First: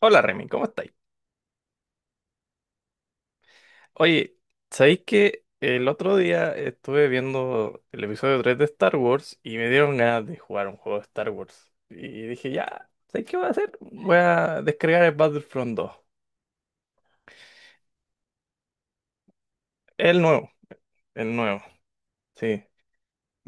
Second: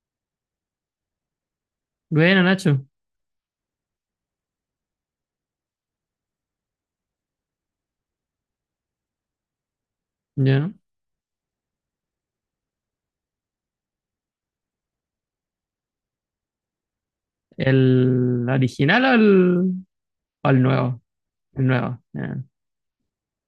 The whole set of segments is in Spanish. Hola Remy, ¿cómo estáis? Bueno, Nacho. Oye, ¿sabéis que el otro día estuve viendo el episodio 3 de Star Wars y me dieron ganas de jugar Ya. un juego de Star Wars? Y dije, ya, ¿sabéis qué voy a hacer? Voy a descargar el Battlefront 2. ¿El original o el, El nuevo, o el nuevo? el nuevo, El nuevo. Ya. sí.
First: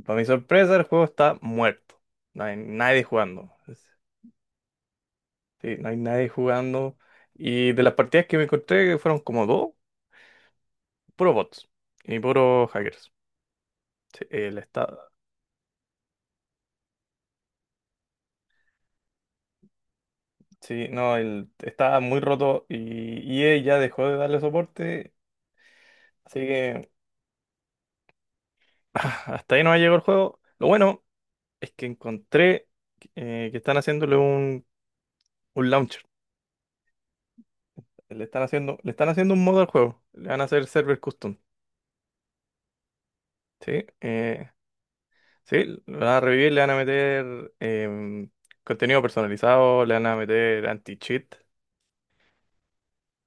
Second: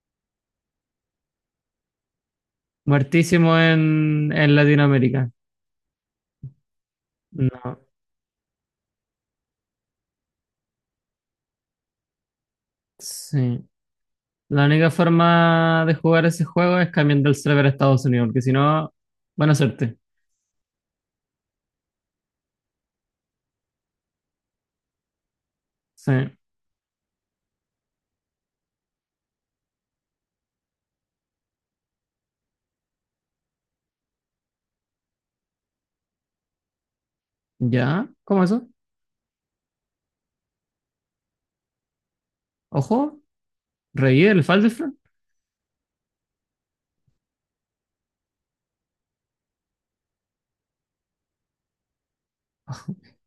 Para mi sorpresa, el juego está muerto. No hay nadie jugando. Muertísimo en Latinoamérica. Sí, no hay nadie jugando. Y No. de las partidas que me encontré fueron como dos, puro bots y puro hackers. Sí. Sí, el La única estado. forma de jugar ese juego es cambiando el server a Estados Unidos, porque si no, buena suerte. Sí, no, el, estaba muy roto y EA ya dejó de darle soporte, Sí. así que hasta ahí no ha llegado el juego. Lo bueno es que encontré que están haciéndole un launcher. ¿Ya? ¿Cómo eso? Le están haciendo un modo al juego. Le van a hacer server custom. Ojo, Sí, revive el Falderfront. sí, lo van a revivir, le van a meter contenido personalizado, le van a meter anti-cheat.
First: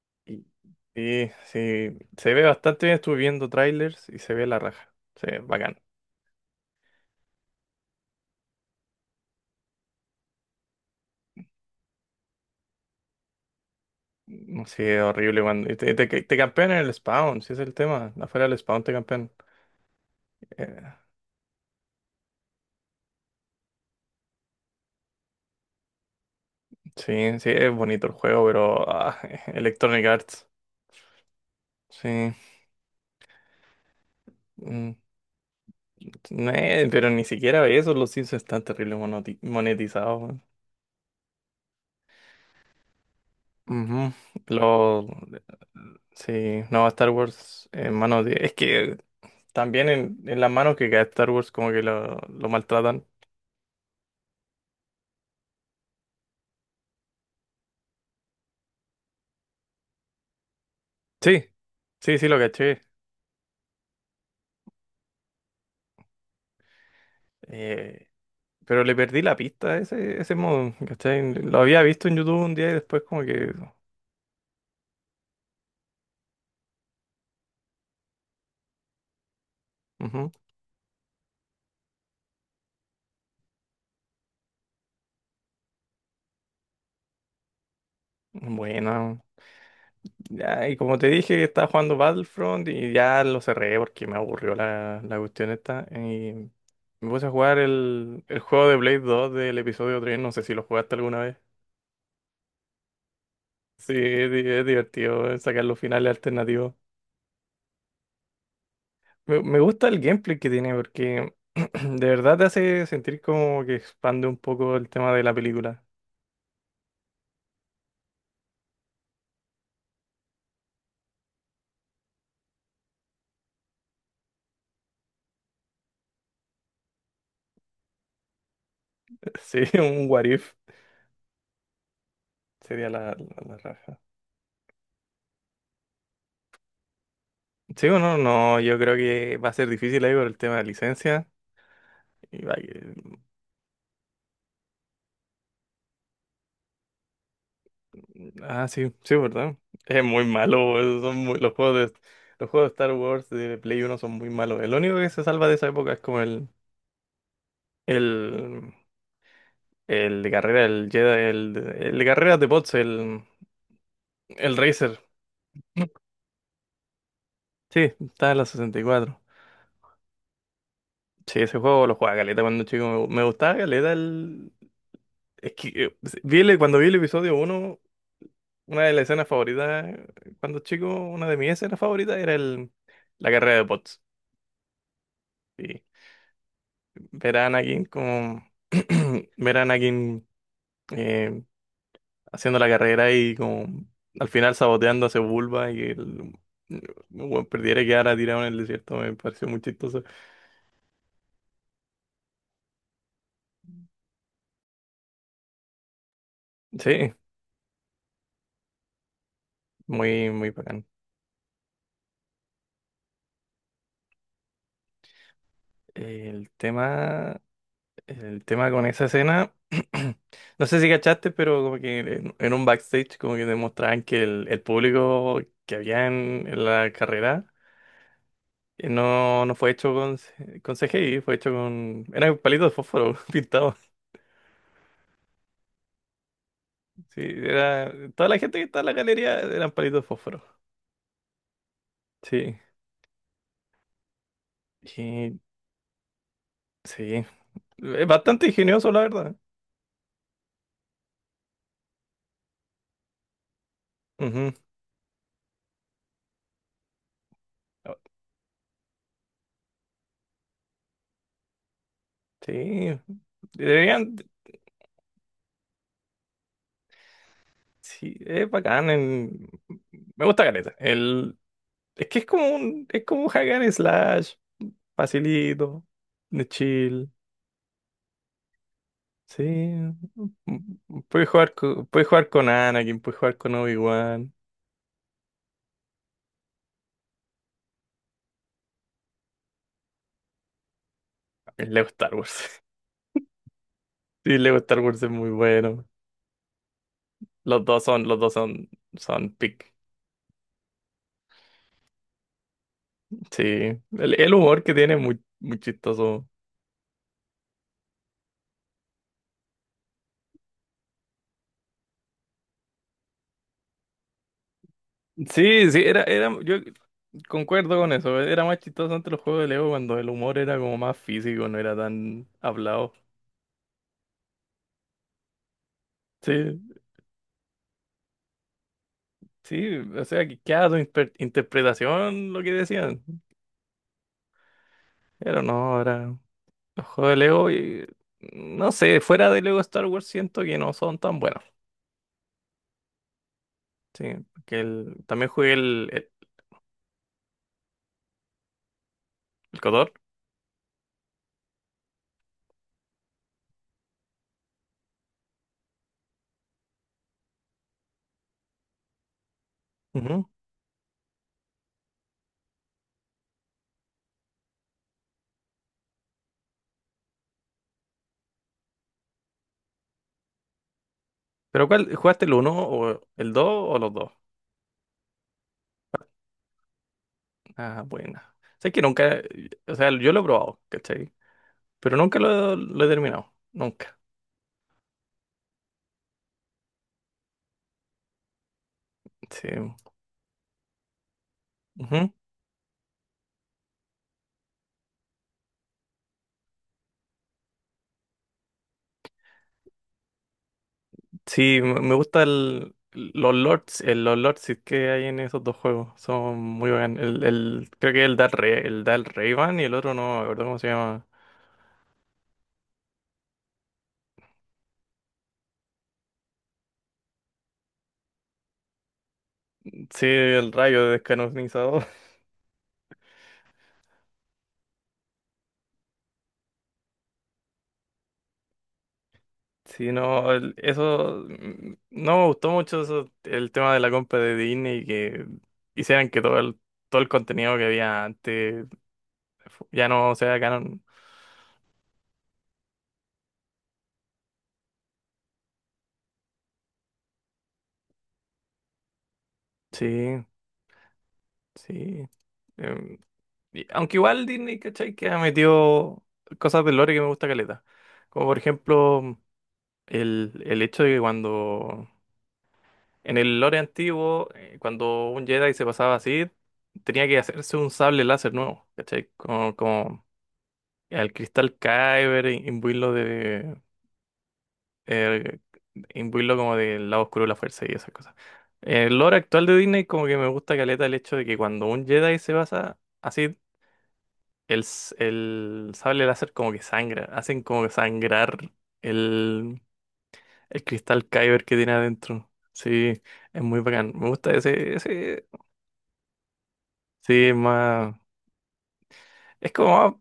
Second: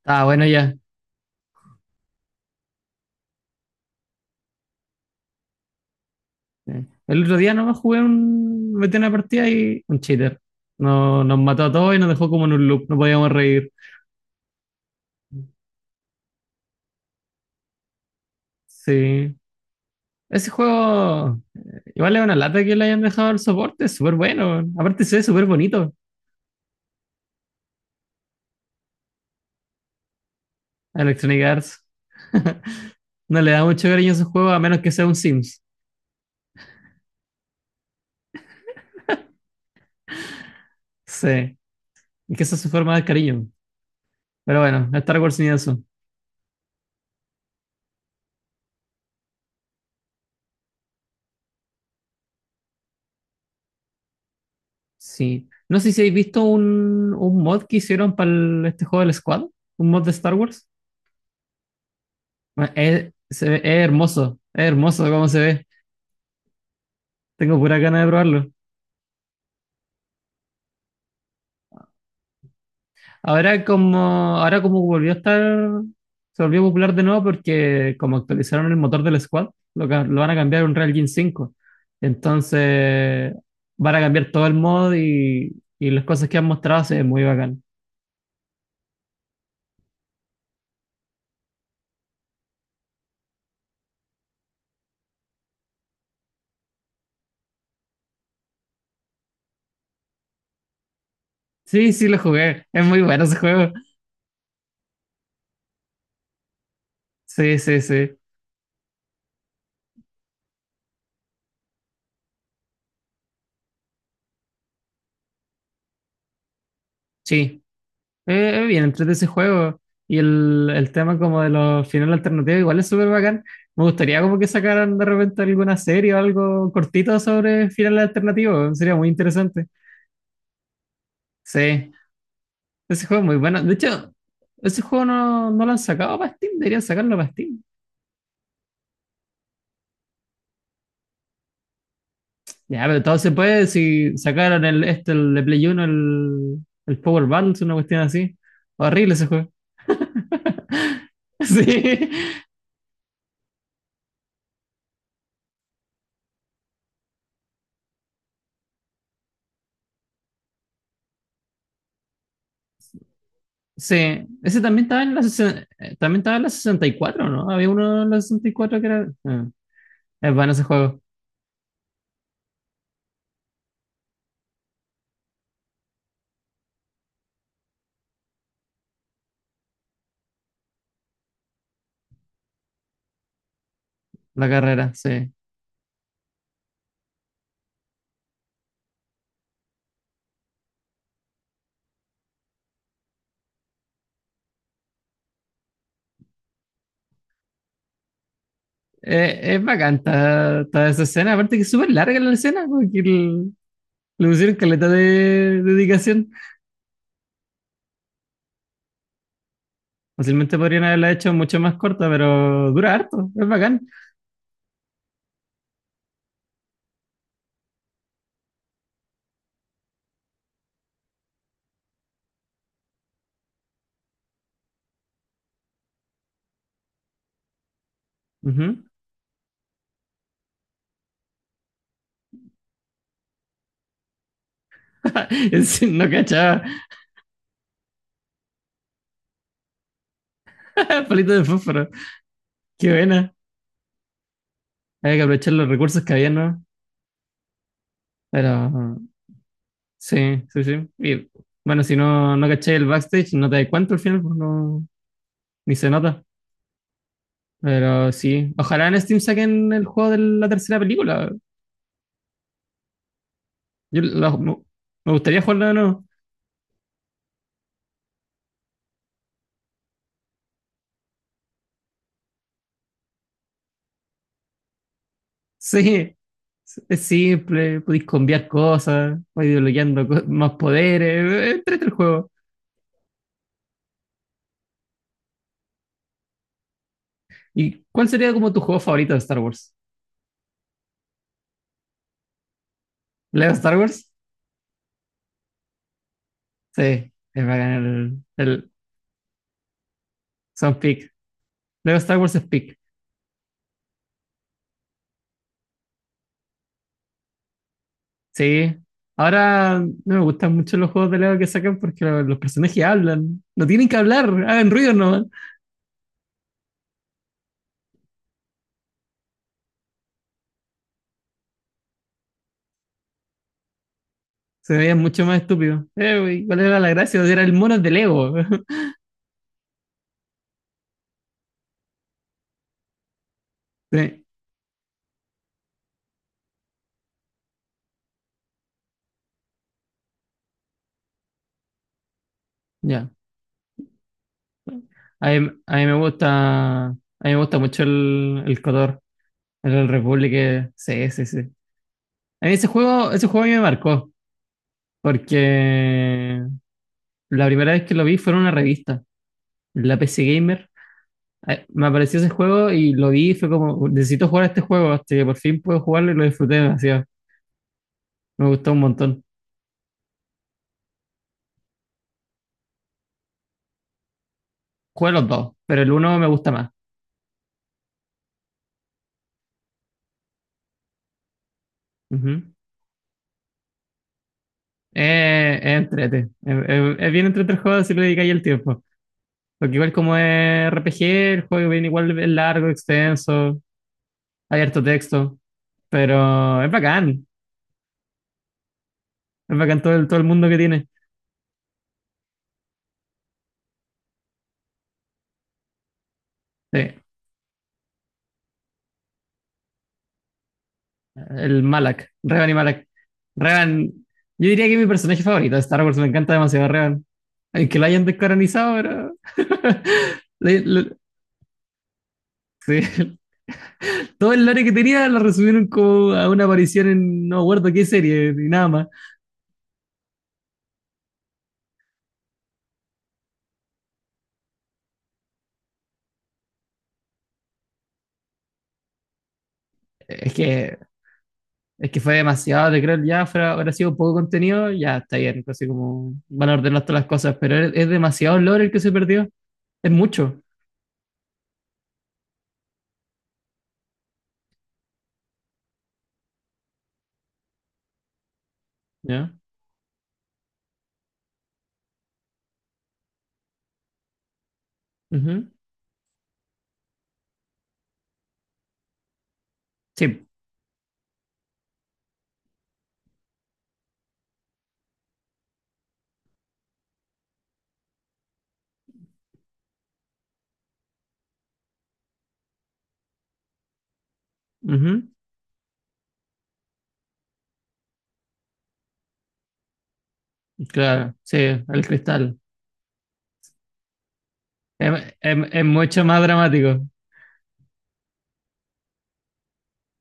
Ah, Y, bueno, ya. y sí, se ve bastante bien, estuve viendo trailers y se ve la raja. Se ve bacán. Sí. El otro día nomás jugué metí una partida y un cheater. No, nos mató a todos y nos dejó como en un loop. No podíamos reír. No sé, horrible cuando y te campean en el spawn, si es el tema. Afuera del spawn te campean. Sí. Ese Eh, juego, igual es una lata que le hayan dejado el soporte, es súper bueno. Aparte se ve súper bonito sí, sí, es bonito el juego, pero ah, Electronic Arts. a Electronic Arts. Sí. No le da mucho cariño a ese juego a menos Mm, que sea un Sims. no, pero ni siquiera eso, los Sims están terrible monoti- monetizados. Weón. Sí, y que esa es su forma de cariño. Ujú. Pero bueno, Lo, Star Wars ni eso. sí, no, Star Wars en manos de... Es que también en las manos que cae Star Wars como que lo maltratan. Sí. No sé si habéis visto un mod que hicieron para este juego del Squad, un mod de Star Wars. Sí, sí, sí, lo Bueno, caché. es hermoso, es hermoso cómo se ve. Tengo pura ganas Eh, de probarlo. Pero le perdí la pista a ese, ese modo, ¿cachai? Lo había visto en YouTube un día y después como que... Ahora como volvió a estar, se volvió popular de nuevo porque como actualizaron el motor del Squad, lo van Ujú. a cambiar a un Real Engine 5. Entonces van a cambiar todo el mod y, las cosas que han mostrado se ven muy bacán. Bueno, ya, y como te dije, estaba jugando Battlefront y ya lo cerré porque me aburrió la, la cuestión esta. Y me puse a jugar el juego de Blade 2 del episodio tres, no sé si lo jugaste alguna vez. Sí, sí, lo jugué. Es muy bueno ese juego. Sí, es, di- es divertido sacar los finales alternativos. Sí, sí, sí. Me gusta el gameplay que tiene porque de verdad te hace sentir como que expande un poco el tema de la película. Sí, bien, entrete ese juego. Y el tema como de los finales alternativos igual es súper bacán. Me gustaría como que sacaran de repente alguna serie o algo cortito sobre finales alternativos. Sería muy Sí, interesante. un what if. Sí, Sería ese la, juego es la, muy la bueno. De raja. hecho, ese juego no lo han sacado para Steam. Deberían sacarlo para Steam. Sí o no, no, yo creo que va a ser difícil ahí por el tema de licencia. Y va Ya, pero que- todo se puede si sacaron el, este, el de Play Uno el Power Battles, una cuestión así. Ah, sí, Horrible sí, ese juego. ¿verdad? Es muy malo, boludo, son muy- Sí. Los juegos de Star Wars de Play uno son muy malos. El único que se salva de esa época es como el, el de carrera, el Jedi, el de carreras de bots, Sí, el ese también Racer. estaba en la, sesen- también estaba en la 64, ¿no? Había Sí, uno en la está en la sesenta y cuatro. 64. Ah, es bueno ese juego, Sí, ese juego lo jugaba caleta cuando chico. Me gustaba caleta el... Es que vi el- cuando vi el episodio uno. Una de las escenas favoritas, cuando chico, una de mis escenas favoritas era el, la carrera de bots. la carrera, sí. Y ver a Anakin como, ver a Anakin eh, haciendo la carrera y como al final saboteando a ese Bulba y que el, bueno, perdiera y quedara tirado en el desierto me pareció Eh, muy es bacán chistoso. ta- toda esa escena, aparte que es súper larga la escena, porque le pusieron caleta de dedicación. Sí, muy, muy Fácilmente podrían bacán. haberla hecho mucho más corta, pero dura harto, es bacán. El tema. El tema con esa escena, no sé si cachaste, pero como que en un backstage como que demostraban que el público que había en la carrera Ujú. No, no fue hecho con, C- con CGI, fue hecho con... Eran palitos de fósforo pintados. No cachaba, Sí, era, toda la gente que estaba en la galería eran palitos de fósforo. palito de fósforo, Sí, qué buena. Hay que y, aprovechar los recursos que había, ¿no? sí. Es bastante ingenioso, la Pero verdad. sí, sí, sí. Y bueno, si no, no caché el backstage, no te das cuenta al final, pues Ujú. no, ni se nota. Oh, Pero sí, ojalá en Steam saquen el juego de la tercera película. sí, Yo deberían... la- me me gustaría jugarlo de nuevo. Sí, es bacán. En- me gusta caleta. El, es que es como un hack and slash, facilito, Sí, de es chill. simple, podéis cambiar cosas, Sí, podéis desbloqueando más mm, poderes, entrete el puedes jugar juego. con Anakin, puedes jugar con Obi-Wan. ¿Y cuál sería como tu juego favorito de Star Wars? El Lego Star Wars. ¿Lego Star Wars? Sí, el Lego Star Wars es muy bueno. Sí, es bacán Los dos son, el son pick. son pick. Lego Star Wars es pick. Sí, el humor que tiene es muy, muy chistoso. Sí. Ahora no me gustan mucho los juegos de Lego que sacan porque los personajes hablan. No tienen que hablar, hagan ruido nomás. Sí, sí, era, era, yo concuerdo con eso. Era más chistoso antes los juegos de Lego cuando el humor era como más físico, no era tan hablado. Se veían mucho más estúpidos. Güey, Sí. ¿cuál era la gracia? Era el mono de Lego. Sí, o sea, que queda tu inter- interpretación lo que decían. Sí, Pero no, ahora los juegos de Lego, y, no sé, fuera de Lego Star Wars siento que no son tan buenos. ya. Sí, que el, también A mí, jugué a mí me gusta. A mí me gusta mucho el Cotor, el el KOTOR. Republic. Sí, sí, sí. A mí ese juego a mí me marcó. Porque la primera vez que lo vi fue en una revista, la PC Ujú. Gamer. Me apareció ese juego y lo vi y fue como, necesito jugar este juego, hasta que por fin puedo jugarlo y lo disfruté demasiado. Me gustó un montón. Pero ¿cuál? ¿Jugaste el uno o el 2 o los dos? Jugué los dos, pero el uno me gusta más. Ah, buena. Sé que nunca, o sea, yo lo he probado, ¿cachai? Pero nunca Ujú. lo, lo he terminado, nunca. Es entrete. Es bien entrete el juego si le dedicáis el tiempo. Sí. Porque igual como es RPG, el juego viene Ujú. igual es largo, extenso, hay harto texto. Pero es bacán. Es bacán todo el mundo que tiene. Sí, me me gusta el, los lords que hay en esos dos juegos. Son muy Sí, buenos. El, creo que el da el, Re- el da el Rayban y el otro no, me acuerdo cómo se llama. el Malak, Revan y Malak. Revan, yo diría que es mi personaje favorito de Star Wars, me encanta demasiado Revan. El que la hayan descaranizado era. Sí, el Le- rayo le- descanonizador. sí. Todo el lore que tenía lo resumieron como a una aparición en no me acuerdo qué serie, ni nada más. Sí, no, el- eso, mm, no me gustó mucho eso, el tema de la compra de Disney y que hicieran que todo el contenido que había antes fu- ya no Es sea que, canon. es que fue demasiado de creer, ya fuera, habrá sido poco contenido, ya está bien, casi como van a ordenar todas las cosas, pero es demasiado lore el que se perdió, es Sí, mucho, sí. em, Y- aunque igual Disney, ¿cachai? Que ha metido cosas del lore que me gusta caleta. Como por ejemplo, ¿ya? El hecho de que cuando. En el lore antiguo, cuando un Ujú. Jedi se pasaba así, tenía que hacerse un sable láser nuevo, ¿cachai? Como, como Sí, el cristal Kyber, im- imbuirlo de. eh, Imbuirlo como del lado oscuro de la fuerza y esas cosas. El lore actual de Disney, como que me gusta caleta el hecho de que cuando un Jedi se basa. Así el, s- ujú. el sable láser como que sangra, hacen como que sangrar el, el cristal Claro, sí, Kyber que tiene el adentro. cristal. Sí, es muy bacán. Me gusta ese, Es, ese, es mucho más dramático, sí, es más, es como más,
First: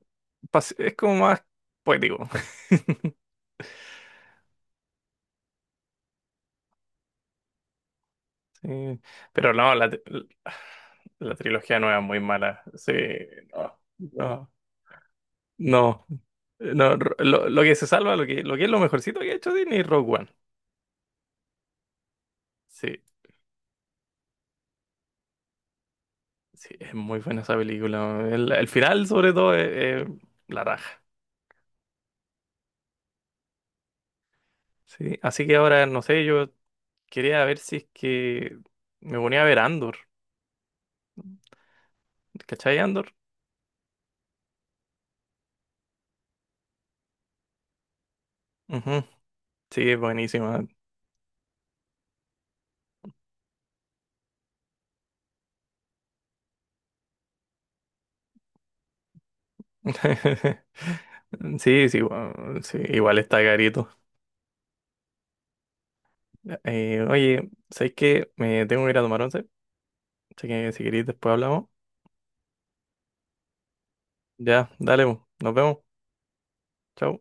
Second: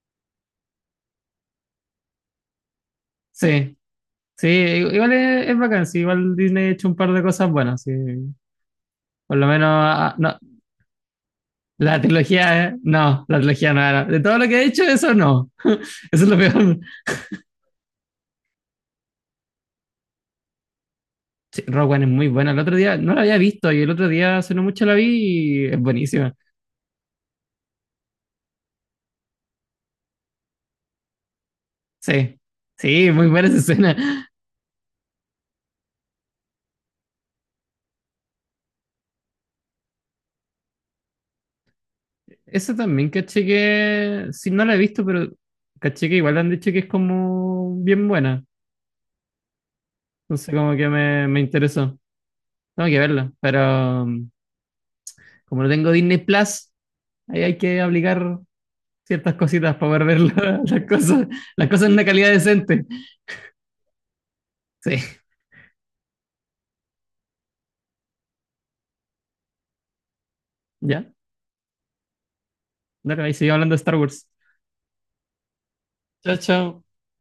pas- es como más poético. sí. Sí, igual es bacán, sí, igual Disney ha hecho un par de cosas buenas, sí. Sí, Por lo pero menos, no, la, tri- no, la trilogía nueva la es muy mala. trilogía, Sí, no, la trilogía no, no era. De todo lo no, que ha hecho, eso no. no. Eso es lo peor. No, ro- lo que se salva, lo que es lo mejorcito que ha hecho Disney es Rogue One. Sí, Rogue One es muy buena. El otro día Sí, no la había visto y el otro día hace no mucho la vi y es buenísima. sí, es muy buena esa película. El final, sobre todo, es la raja. Sí, sí, muy buena esa escena. Sí, así que ahora, no sé, yo quería ver si es que me ponía a ver Andor. Eso ¿Cachai también Andor? caché que, sí, no la he visto, pero caché que igual han dicho que es como bien buena. Ujú. Sí, es Entonces buenísima. como que me interesó. Tengo que verla, pero como no tengo Disney Plus. Ahí hay que aplicar ciertas cositas para poder ver las cosas Sí, en sí, una calidad bueno, sí, decente. igual está carito. Sí, Oye, ¿sabes qué? Me tengo que ir a tomar once. Así que si ya. queréis, después hablamos. Dale, ahí sigue hablando de Star Wars. Ya, dale, po. Nos vemos. Chao, chao. Chau.